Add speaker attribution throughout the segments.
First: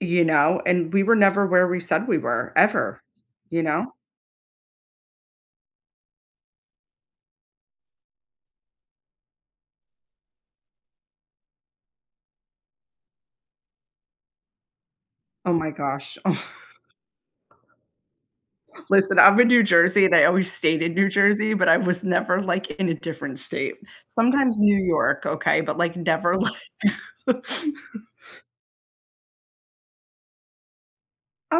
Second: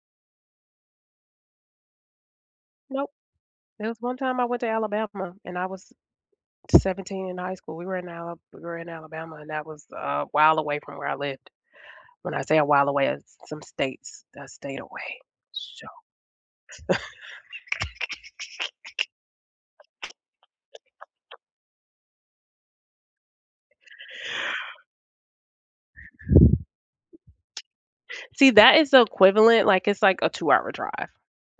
Speaker 1: You know, and we were never where we said we were ever,
Speaker 2: Nope.
Speaker 1: you
Speaker 2: There
Speaker 1: know?
Speaker 2: was one time I went to Alabama, and I was 17 in high school. We were in Al we were in Alabama, and that was a while away from where I lived. When I say a while away, it's some states I stayed away,
Speaker 1: Oh my
Speaker 2: so
Speaker 1: gosh. Listen, I'm in New Jersey and I always stayed in New Jersey, but I was never like in a different state. Sometimes New York, okay, but, like, never, like
Speaker 2: See, that is the equivalent, like, it's like a two-hour drive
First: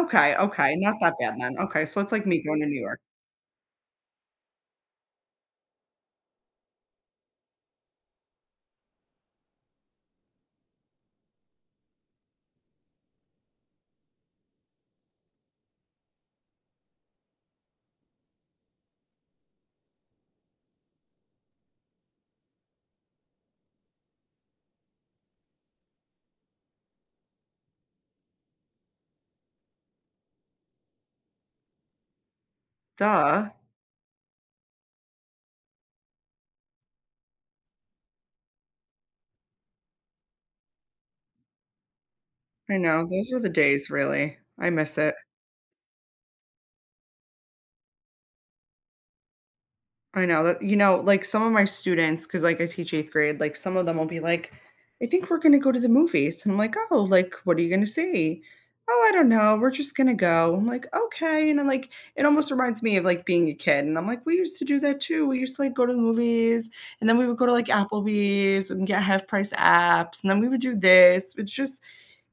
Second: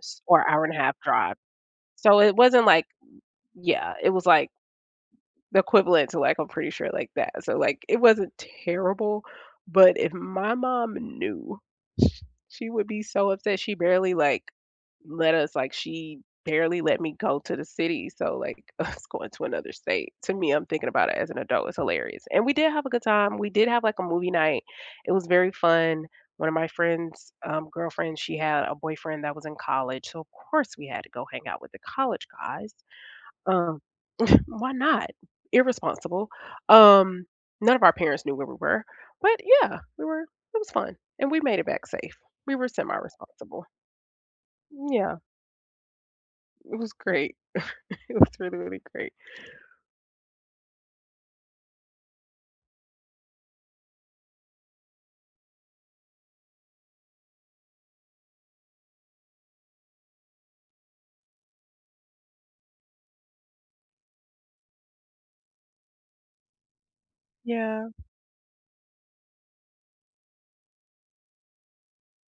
Speaker 2: s or
Speaker 1: okay. Not
Speaker 2: hour-and-a-half
Speaker 1: that bad
Speaker 2: drive.
Speaker 1: then. Okay, so it's
Speaker 2: So
Speaker 1: like
Speaker 2: it
Speaker 1: me going
Speaker 2: wasn't
Speaker 1: to New
Speaker 2: like
Speaker 1: York.
Speaker 2: yeah, it was like the equivalent to like, I'm pretty sure like that. So like it wasn't terrible, but if my mom knew, sh she would be so upset. She barely, like, let us, like she barely let me go to the city, so, like, us going to another state. To me, I'm thinking about it as an adult, it's hilarious. And we did have a good time. We did have like a movie night. It was very fun. One of my friend's, um, girlfriend, she had a boyfriend that was in college, so of course we had to go hang out with the college guys.
Speaker 1: Duh!
Speaker 2: Um, why not? Irresponsible. Um, none of our parents knew where we were, but yeah, we were it was fun, and we made it back safe. We were
Speaker 1: I know, those were the
Speaker 2: semi-responsible.
Speaker 1: days, really. I miss it.
Speaker 2: Yeah. It was great. It was really, really great.
Speaker 1: I know that you know, like, some of my students, 'cause, like, I teach 8th grade, like, some of them will be like, "I think we're gonna go to the movies," and I'm like, "Oh, like, what are you gonna see?" "Oh, I don't know, we're just gonna go. I'm like, "Okay," you know, like, it almost reminds me of, like, being a kid, and I'm like, "We used to do that too. We used to, like, go to the movies, and then we would go to like
Speaker 2: Yeah.
Speaker 1: Applebee's and get half-price apps, and then we would do this." It's just,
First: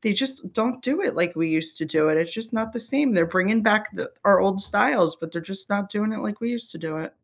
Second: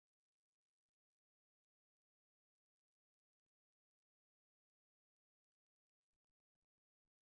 Speaker 1: they just don't do it like we used to do it. It's just not the same. They're bringing back the our old styles, but they're just not doing it like we used to do it.